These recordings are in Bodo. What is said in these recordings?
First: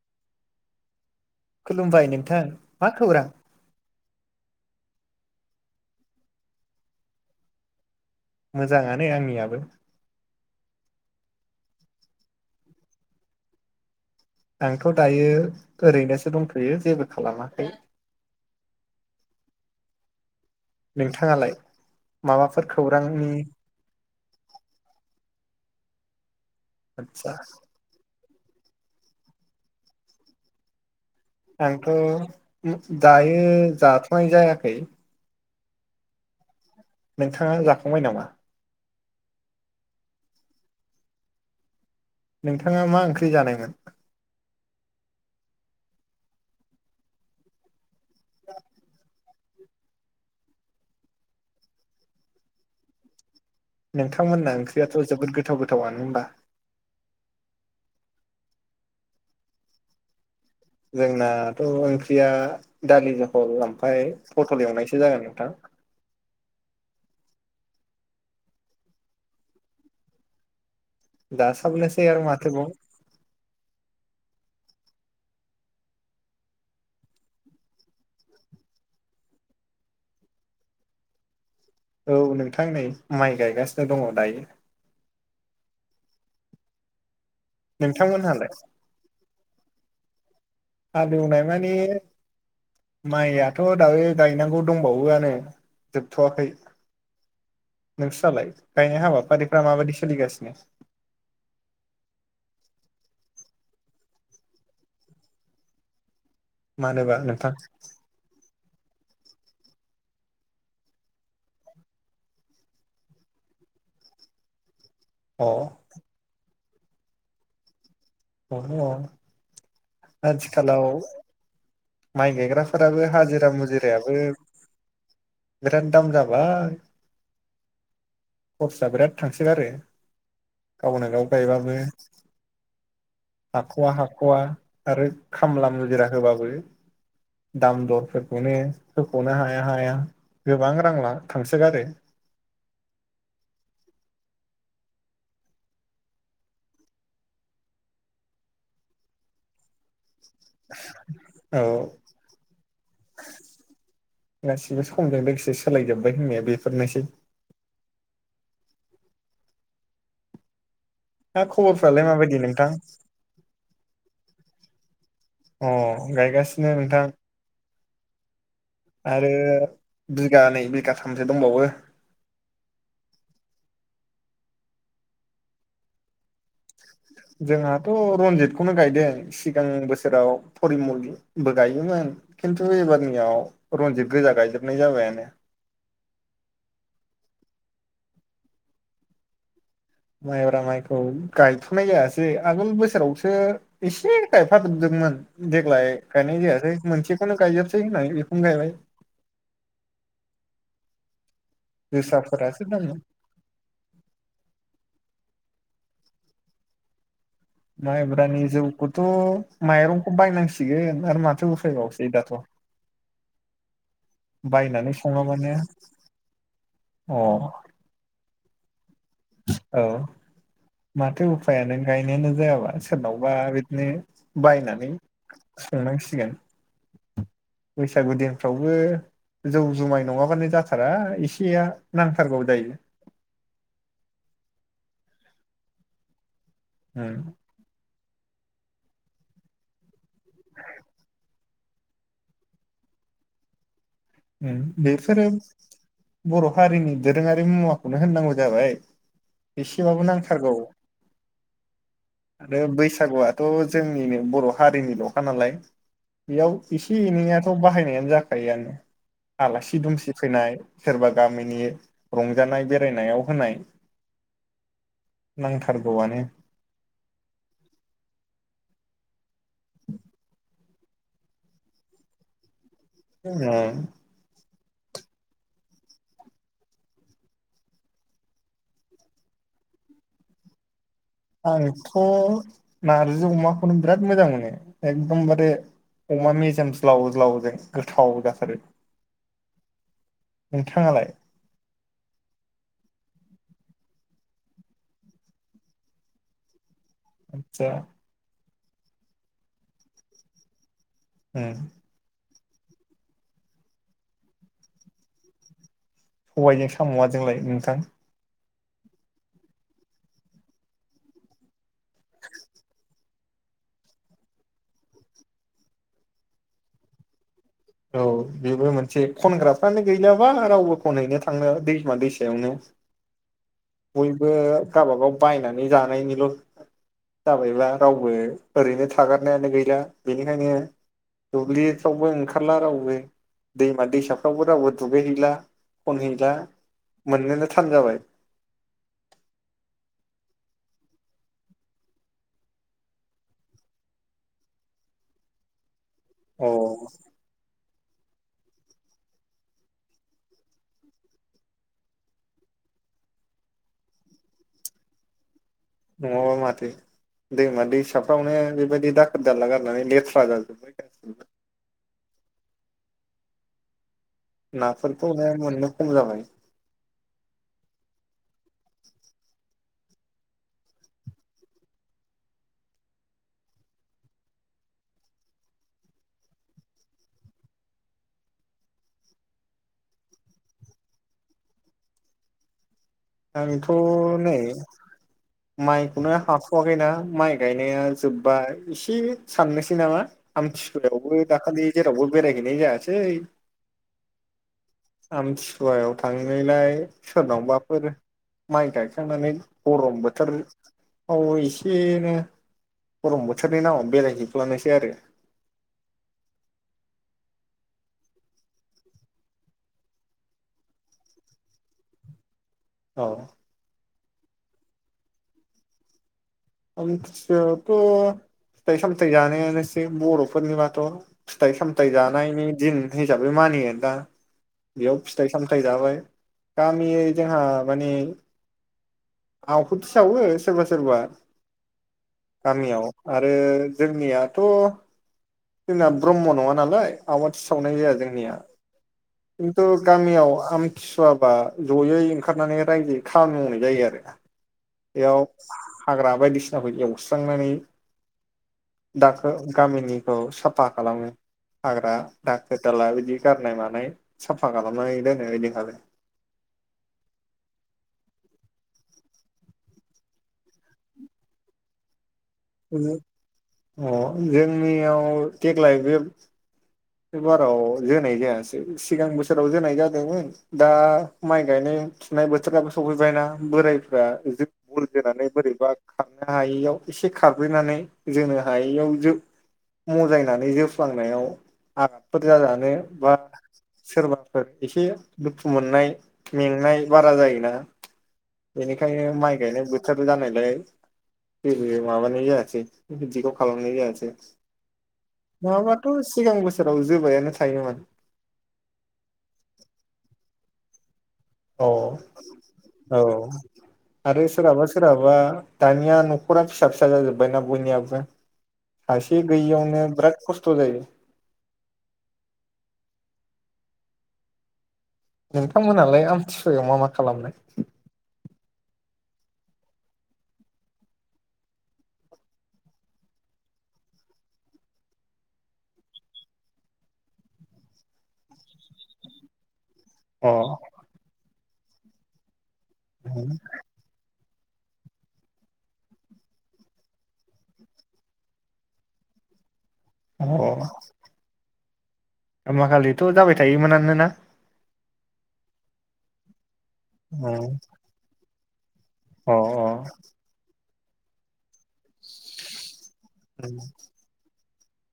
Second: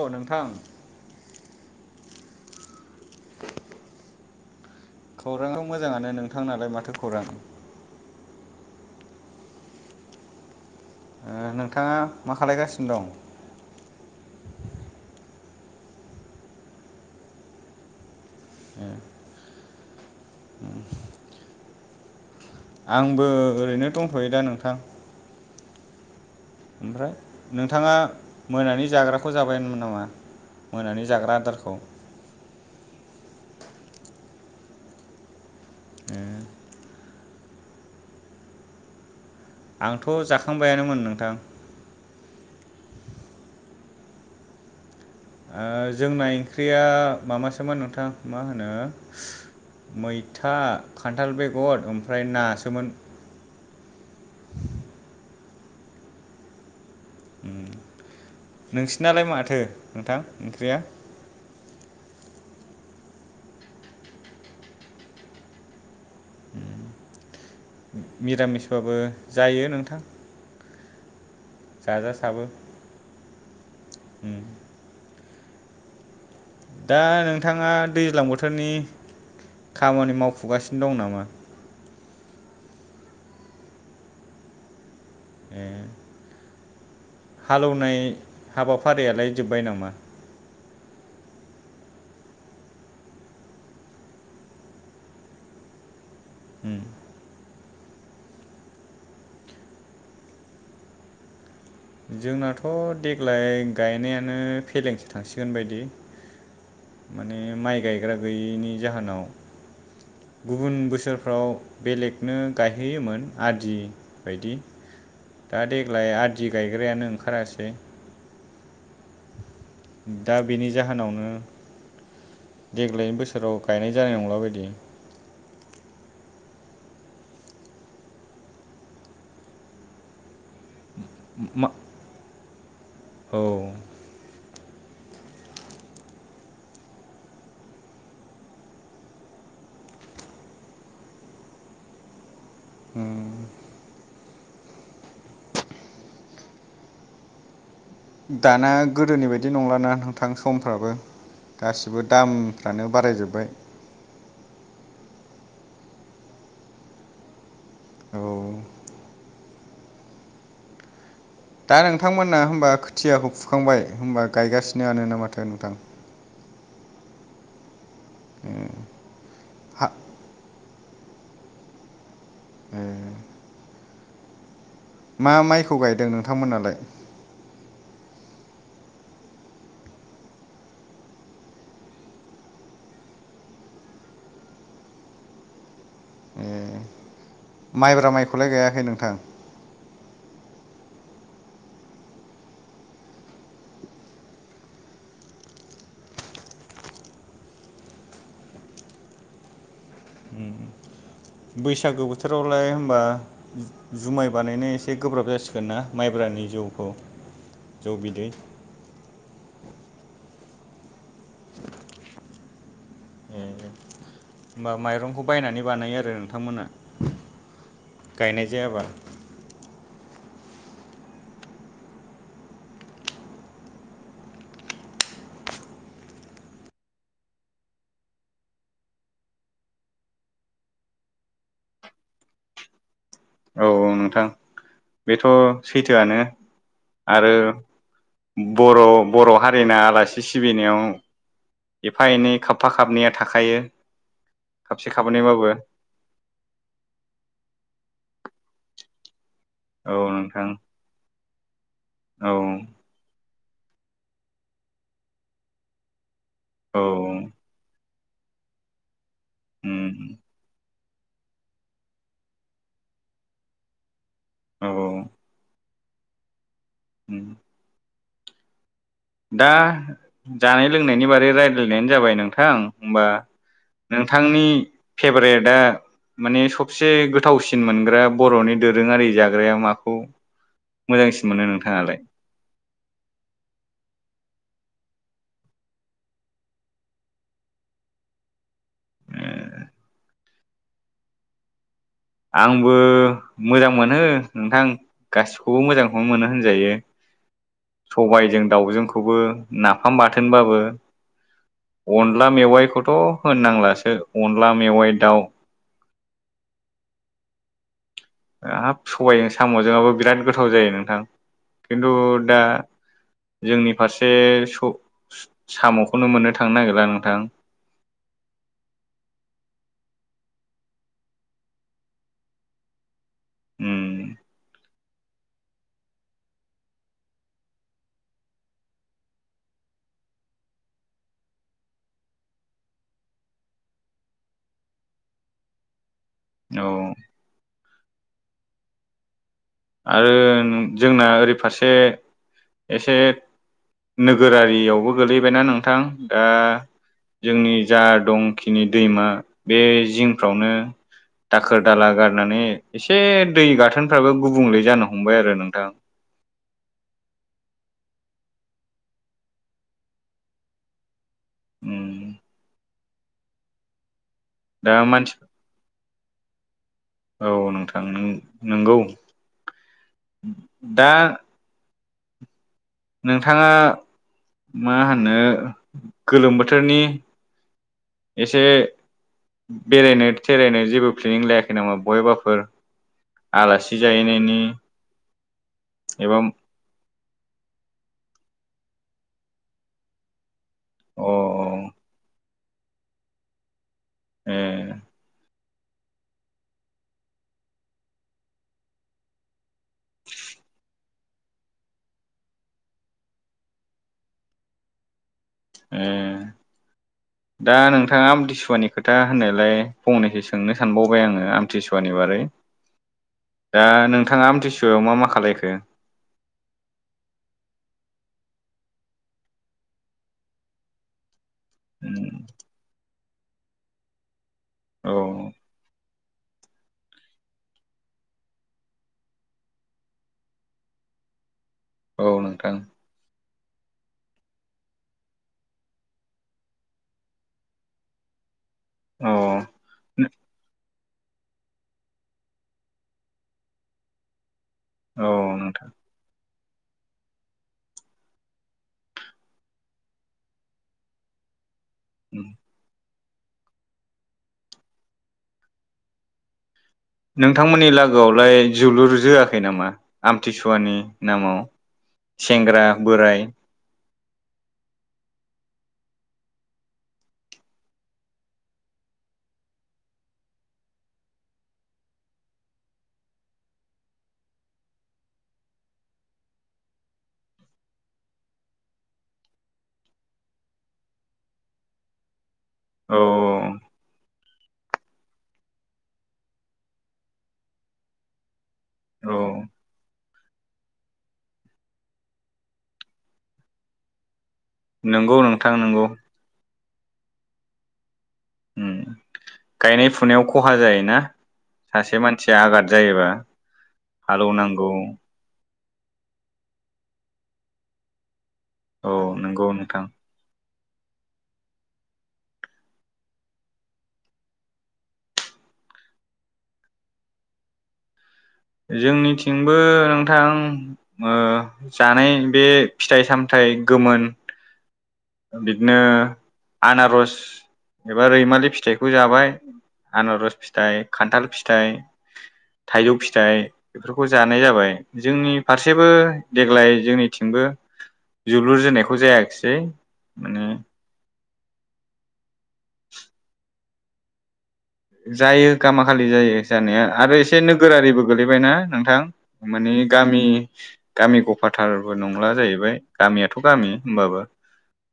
औ नोंथां खुलुमबाय नोंथां मा खौरां खौरांथ मोजांङानो नोंथांनालाय माथो खौरां मोजांङानो आंनियाबो ओ नोंथाङा मा खालायगासिनो दं आंथ दायो ओरैनोसो दंथयो जेबो खालामाखै ए नोंथाङालाय माबाफोर आंबो खौरांनि ओरैनो दंथयो दा नोंथां ओमफ्राय आदसा नोंथाङा मोनानि जाग्राखौ जाबायमोन नामा मोनानि जाग्रा आदारखौ आंथ ओ दायो जाथनाय जायाखै ए नोंथांङा जाखांबाय नामा आंथ जाखांबायानोमोन नोंथां नोंथांङा मा ओंख्रि जानायमोन ओ जोंना ओंख्रिया माबासोमोन नोंथां मा होनो मैथा खान्थाल बेगर ओमफ्राय नासोमोन नोंथांमोनना ओंख्रियाथ जोबोद गोथाव गोथावानो होमबा [inaudible] ओं नोंसिनालाय माथो नोंथां ओंख्रिया जोंनाथ ओं या दालि जहल ओमफाय पटल एवनायसो जागोन नोंथां निरामिसबाबो जायो नोंथां दासाबलायसै आरो जाजासाबो माथो बाव उम दा नोंथाङा दैज्लां बोथोरनि खामानि मावफुगासिनो दं नामा औ नोंथां नै माइ गायगासिनो दंङ दायो ए हालौनाय नोंथांमोनहालाय हाबाफारियालाय जोब्बाय नामा हालौनाय माने माइयाथ दायो गायनांगौ दंबावोआनो जोबथयाखै उम नोंस्रालाय गायनाय हाबाफारिफ्रा माबायदि सोलिगासिनो जोंनाथ देग्लाय गायनायानो फेलेंसो थांसिगोन बायदि मानोबा माने नोंथां माइ गायग्रा गैयैनि जाहोनाव गुबुन बोसोरफ्राव बेलेगनो गायहोयोमोन आदि बायदि। अ दा देग्लाय आदि गायग्रायानो ओंखारासै। [inaudible] दा बेनि आथिखालाव जाहोनावनो माइ गायग्राफोराबो देग्लायनि हाजिरा बोसोराव गायनाय मुजिरायाबो जानाय नंला बायदि बिराद दाम जाबाय। खरसा बिराद थांसोगारो। गावनो गाव मा गायबाबो औ हाखवा हाखवा। आरो खामला मुजिरा होबाबो दाम दरफोरखौनो होख'नो हाया-हाया। गोबां रां ला थांसोगारो। ओम। दाना गोदोनि बायदि नंलाना थां समफ्राबो औ गासिबो दामफ्रानो बारायजोब्बाय। गासिबो समजों लोगोसे सोलायजोबबाय होननाया बेफोरनोसै। औ। दा खबरफ्रालाय माबायदि नोंथांमोना नोंथां होमबा खोथियाखौ फुखांबाय होमबा गायगासिनोआनो ना माथो अ नोंथां? गायगासिनो नोंथां। [unintelligible] ए आरो हा बिगानैै बिगाथामसो दंबावो। ओम। मा माइखौ गायदों नोंथांमोनालाय? जोंहाथ' रनजितखौनो गायदों सिगां बोसोराव फरिमलबो गायोमोन। खिन्थु एबारनियाव रनजित गोजा गायजोबनाय जाबायानो। ए माइब्रा माइखौलाय गायाखै नोंथां? माइब्रा माइखौ गायथ'नाय जायासै आगोल बोसोरावसो एसे गायफादोबदोब मोन देग्लाय गायनाय जायासै मोनसेखौनो गायजोबसै होननानै बेखौनो गायबाय। उम। बैसागो जोसाफोरासो बोथोरावलाय दङ होमबा जुमाय बानायनाय एसे गोब्राब जासि गोनना माइब्रानि जौखौ? जौ बिदै माइब्रानि जौखौथ' माइरंखौ बायनांसिगोन। आरो माथो उफायबावसै दाथ'। ए। होमबा बायनानै माइरंखौ सङाबानो बायनानै बानायो आरो नोंथांमोना अ गायनाय जायाबा? औ। माथो उफायानो गायनायानो जायाबा सोरनावबा बिदिनो बायनानै संनांसिगोन बैसागु दिनफ्रावबो जौ जुमाय नङाब्लानो जाथारा इसेया नांथारगौ दायो। औ-औ नोंथां बेथ' सैथोआनो उम आरो बर' बर' हारिना आलासि सिबिनायाव एफा एनै खाबफा खाबनैया थाखायो। खाबसे बेफोरो खाबनैबाबो बर' हारिनि दोरोङारि मुवाखौनो होननांगौ जाबाय औ एसेबाबो नोंथां नांथारगौ। औ आरो बैसागुआथ' जोंनिनो बर' हारिनिल'खा नालाय। बेयाव औ एसे एनैआथ' बाहायनायानो जाखायोआनो आलासि दुमसि फैनाय सोरबा गामिनि रंजानाय बेरायनायाव होनाय। औ-औ। गवानो। उम। दा जानाय लोंनायनि बारै रायज्लायनायानो जाबाय नोंथां। होबा ओ नोंथांनि फेभरेटआ माने सबसे गोथावसिन मोनग्रा बरनि दोरोङारि जाग्राया माखौ मोजांसिन मोनो आंथ नोंथाङालाय नारजि अमाखौनो बिराद मोजां मोनो एखदमबारे अमा मेजेम ज्लाव ज्लावजों गोथाव जाथारो। नोंथांङालाय? आंबो मोजां मोनो नोंथां गासिबखौबो मोजांखौनो मोनो होनजायो। आदसा सबायजों दाउजोंखौबो नाफाम बाथोनबाबो। ओम। अनला मेवाइखौथ होननांलासो अनला मेवाइ दाउ सबायाइजों सामआ जोंलाय नोंथां हाब सबायजों सामजोंहाबो बिराद गोथाव जायो नोंथां खिन्थु दा जोंनि फारसे स सामखौनो मोननो थांनो नागिरा नोंथां। औ बेबो मोनसे खनग्राफ्रानो गैलााबा रावबो खनहैनो थांला दैमा दैसायावनो। [inaudible] बयबो गावबागाव बायनानै जानायनिल जाबायब्ला रावबो ओरैनो थागारनायानो गैला बेनिखायनो दुब्लिफ्रावबो ओंखारला रावबो दैमा दैसाफ्रावबो रावबो दुगैहैला फनहैला औ मोननोनो थान जाबाय। आरो जोंना ओरै फारसे एसे नोगोरारियावबो गोलैबायना नोंथां दा अ जोंनि जा दंखिनि दैमा बे जिंफ्रावनो दाखोर दाला गारनानै एसे दै गाथोनफ्राबो गुबुंले जानो हमबाय आरो नोंथां। नङाबा माथो। दैमा दैसाफ्रावनो बेबायदि दाखोर दाला गारनानै लेथ्रा जाजोब्बाय गासिबो। उम। दा मानसि नाफोरखौनाय मोननो ख जाबाय औ नोंथां नों नंगौ दा। नोंथाङा मा होनो गोलोम बोथोरनि एसे। बेरायनो थेरायनो जेबो प्लेनिं लायाखै नामा बयबाफोर आंथ नै माइखौनो एबा हाथवाखैना माइ गायनाया जोब्बा एसे साननोसै नामा। अ आमथिखुवायावबो दाखालि जेरावबो बेरायहैनाय जायासै ए। सुवायाव थांनायलाय सोरनावबाफोर माइ गायखांनानै गरम बोथोर औ एसेनो गरम बोथोरनि नामाव बेरायजोबफ्लानोसै आरो। ओम। दा नोंथाङा आमथिसुवानि खोथा होननायलाय फंनैसो सोंनो सानबावबाय आङो आमथिसुवानि बारै औ दा नोंथाङा आमथिसुयाव मा मा खालायखो आमथि सुयायाथ फिथाय समोमथय जानायसे बरफोरनि बाथ फिथाइ सामथायाइ जानायनि दिन हिसाबै मानियो दा औ बेयाव फिथाइ सामथायाइ जाबाय गामियै जोंहा मानि आहुथि सावो सोरबा सोरबा औ नोंथां! गामियाव आरो जोंनियाथ जोंना ब्रह्म नङा नालाय आवाथि सावनाय जाया जोंनिया औ खिथु गामियाव आम सुवाबा जयै ओंखारनानै रायजोै खामानि मावनाय जायो आरो। औ बेयाव नोंथां हाग्रा बायदिसिना जायगाखौ एवस्रांनानै दाखो गामिनिखौ साफा खालामो। हाग्रा दाखो दाला बिदि गारनाय मानाय। साफा खालामनानै दोनो ओइदिनखालि नोंथांमोननि लागोआवलाय जोलुर जोआखै नामा आमथिसुवानि नामाव? सेंग्रा बोराय। अ' जोंनियाव देग्लाय बे बे बाराव जोनाय जायासै सिगां बोसोराव जोनाय जादोंमोन दा माइ गायनाय थिनाय बोथोराबो सफैबायना बोरायफ्रा जों बुरजोनानै बोरैबा खारनो हायियाव। एसे खारब्रेनानै जोनो हायियाव जो मजायनानै जोफ्लांनायाव [unintelligible] जा जानो औ बा सोरबा फोर एसे दुखु मोननाय मेंनाय बारा जायोना। बेनिखायनो औ माइ गायनाय बोथोर जानायलाय जेबो माबानाय जायासै बिदिखौ खालामनाय जायासै। नंगौ नोंथां नंगौ नङाबाथ' सिगां बोसोराव जोबायानो थायोमोन। उम गायनाय फुनायाव खहा जायोना। अ सासे मानसिया आघाद औ जायोबा आरो सोरहाबा हालौनांगौ सोरहाबा दानिया न'खरा फिसा फिसा जाजोबबायना बयनियाबो औ सासे नंगौ नोंथां गैयियावनो बिराद खस्थ थ' जायो। नोंथांमोनहालाय आमथिसुवायाव मा मा खालामनाय? जोंनिथिंबो नोंथां ओ जानाय बे फिथाइ सामथाइ गोमोन बिदिनो आनारस एबा रैमालि फिथाइखौ जाबाय। अ आनारस फिथाइ, खान्थाल फिथाइ, थाइजौ फिथाइ बेफोरखौ जा नाय जाबाय जोंनि फारसेबो देग्लाय जोंनिथिंबो जोलुर जोनायखौ जायाखिसै। औ माने [unintelligible] गामाखालिथ'जाबाय थायोमोनानोना? जायो गामाखलि जायो जानाया आरो अ एसे नोगोरारिबो गोलैबायना। थां अ माने गामि गामि गफाथारबो नंला जाहैबाय। गामियाथ' गामि होमबाबो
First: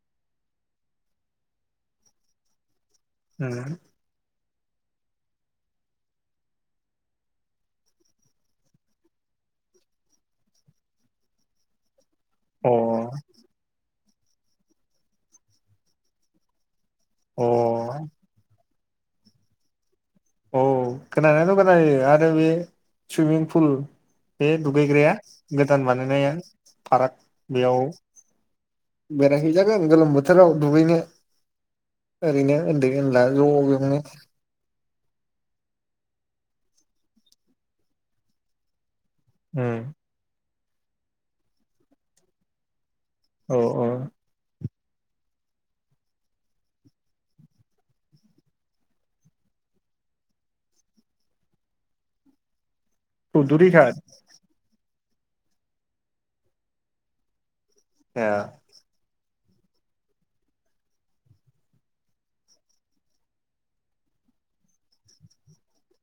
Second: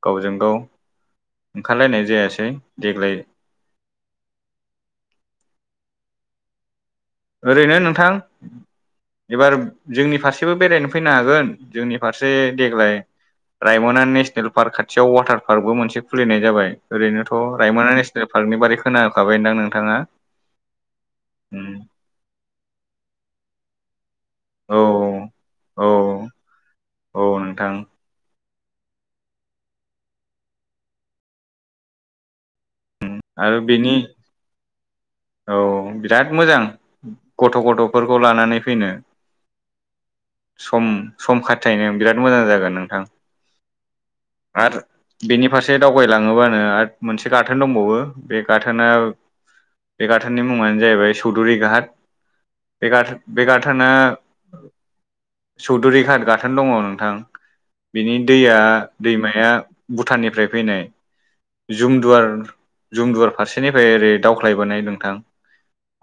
गावजों गाव ओंखारलायनाय जायासै। देग्लाय ओरैनो नोंथां एबार जोंनि फारसेबो बेरायनो फैनो हागोन जोंनि फारसे अ देग्लाय रायम'ना नेसनेल पार्क खाथियाव वाटार पार्कबो मोनसे खुलिनाय जाबाय। ओरैनोथ' अ रायम'ना नेसनेल पार्कनि बारै खोनाखाबायदा नोंथाङा? औ खोनानायाथ' खोनायो आरो बे सुइमिं फुल बे औ दुगैग्राया गोदान औ बानायनाया फाराग औ नोंथां बेयाव बेरायहैजागोन गोलोम बोथोराव दुगैनो ओरैनो उन्दै उनला ज' आरो बेनि बेवनो। औ बिराद मोजां गथ' गथ'फोरखौ लानानै फैनो। उम सम सम खाथायनो बिराद मोजां जागोन नोंथां। औ औ। आरो बेनि फारसे दावगालाङोबानो आरो मोनसे गाथोन दंबावो बे गाथोनआ बे गाथोननि मुङानो जाहैबाय चौधुरि घाट। बे गाथोन चौधुरि बेगाथोना घाट चौधुरिघाट गाथोन दङ नोंथां बिनि ए दैया दैमाया भुटाननिफ्राय फैनाय। जुमदुवार जुमदुवार फारसेनिफ्राय ओरै दावख्लायबोनाय नोंथां।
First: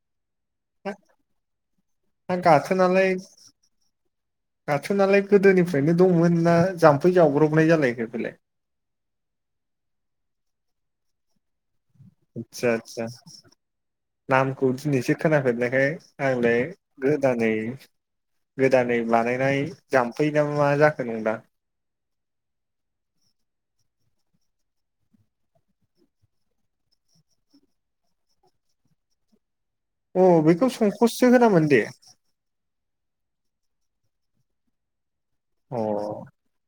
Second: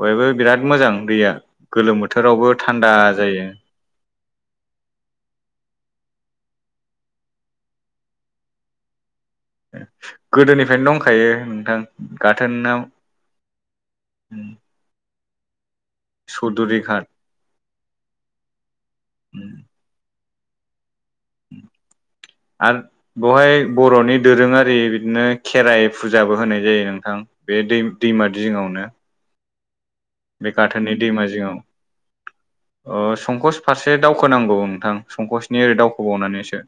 बयबो बिराद मोजां दैया गोलोम बोथोरावबो थान्दा जायो। गाथोननालाय गोदोनिफ्रायनो दंमोन ना जाम्फै जावब्रबनाय जालायखो बेलाय? गोदोनिफ्रायनो दंखायो नोंथां। आतसा गाथोनाव आतसा। नामखौ दिनैसो खोनाफेरनायखाय आंलाय चौधुरि घाट गोदानै गोदानै बानायनाय जाम्फै ना मा जाखो नंदा। [inaudible] आरो बवहाय बर'नि दोरोङारि बिदिनो खेराइ फुजाबो होनाय जायो नोंथां। बे दै दैमा जिङावनो। अ बे बेखौ गाथोननि संकससो होनामोन दे। अ संकस फारसे दावखोनांगौ नोंथां संकसनि ओरै अ दावखोबावनानैसो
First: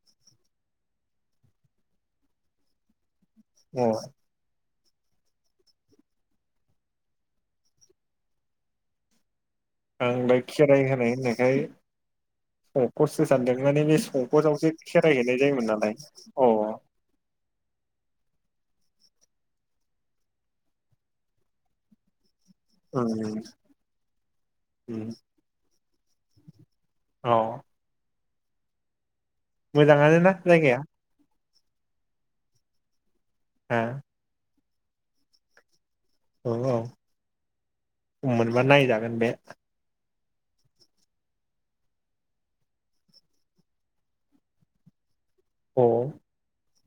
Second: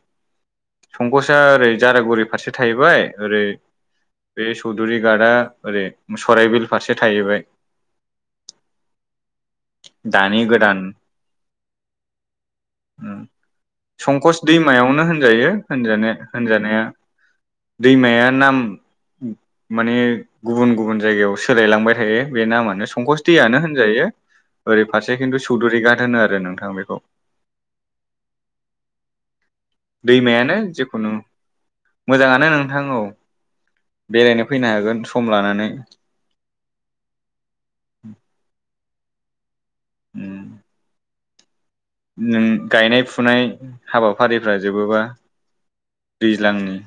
संकसआ ओरै जारागुरि फारसे थाहैबाय ओरै अ बे चौधुरि गार्डआ ओरै सराइबिल फारसे थाहैबाय। आं दा दानि गोदान खेराइ होनाय होननायखाय संकज उम सो सानदों माने बे संकस संकसआवसो दैमायावनो खेराइ हैैनाय होनजायो जायोमोन नालाय होनजानाया औ औ होनजानाया दैमाया नाम माने गुबुन गुबुन जायगायाव सोलायलांबाय थायो बे नामानो। संकस ओम दैयानो होनजायो ओरै फारसे खिन्थु सौधुरि गाट होनो आरो नोंथां बे औ मोजाङानो ना दैमायानो जायगाया जिखुनु मोजाङानो नोंथां औ आ बेरायनो फैनो हागोन सम लानानै। औ औ मोनबा नायजागोन बे। उम नै गायनाय फुनाय हाबाफारिफ्रा जोबोबा अ दैज्लांनि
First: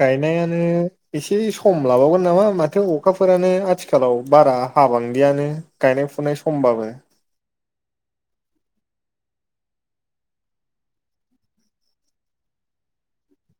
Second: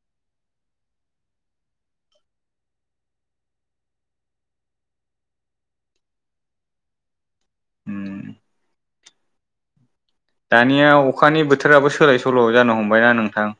गायनायानो एसे सम लाबावगोन नामा माथो अखाफोरानो आथिखालाव बारा हाबांदियानो गायनाय फुनाय समबाबो। उम दानिया अखानि बोथोराबो सोलाय सोल' जानो हमबायना नोंथां।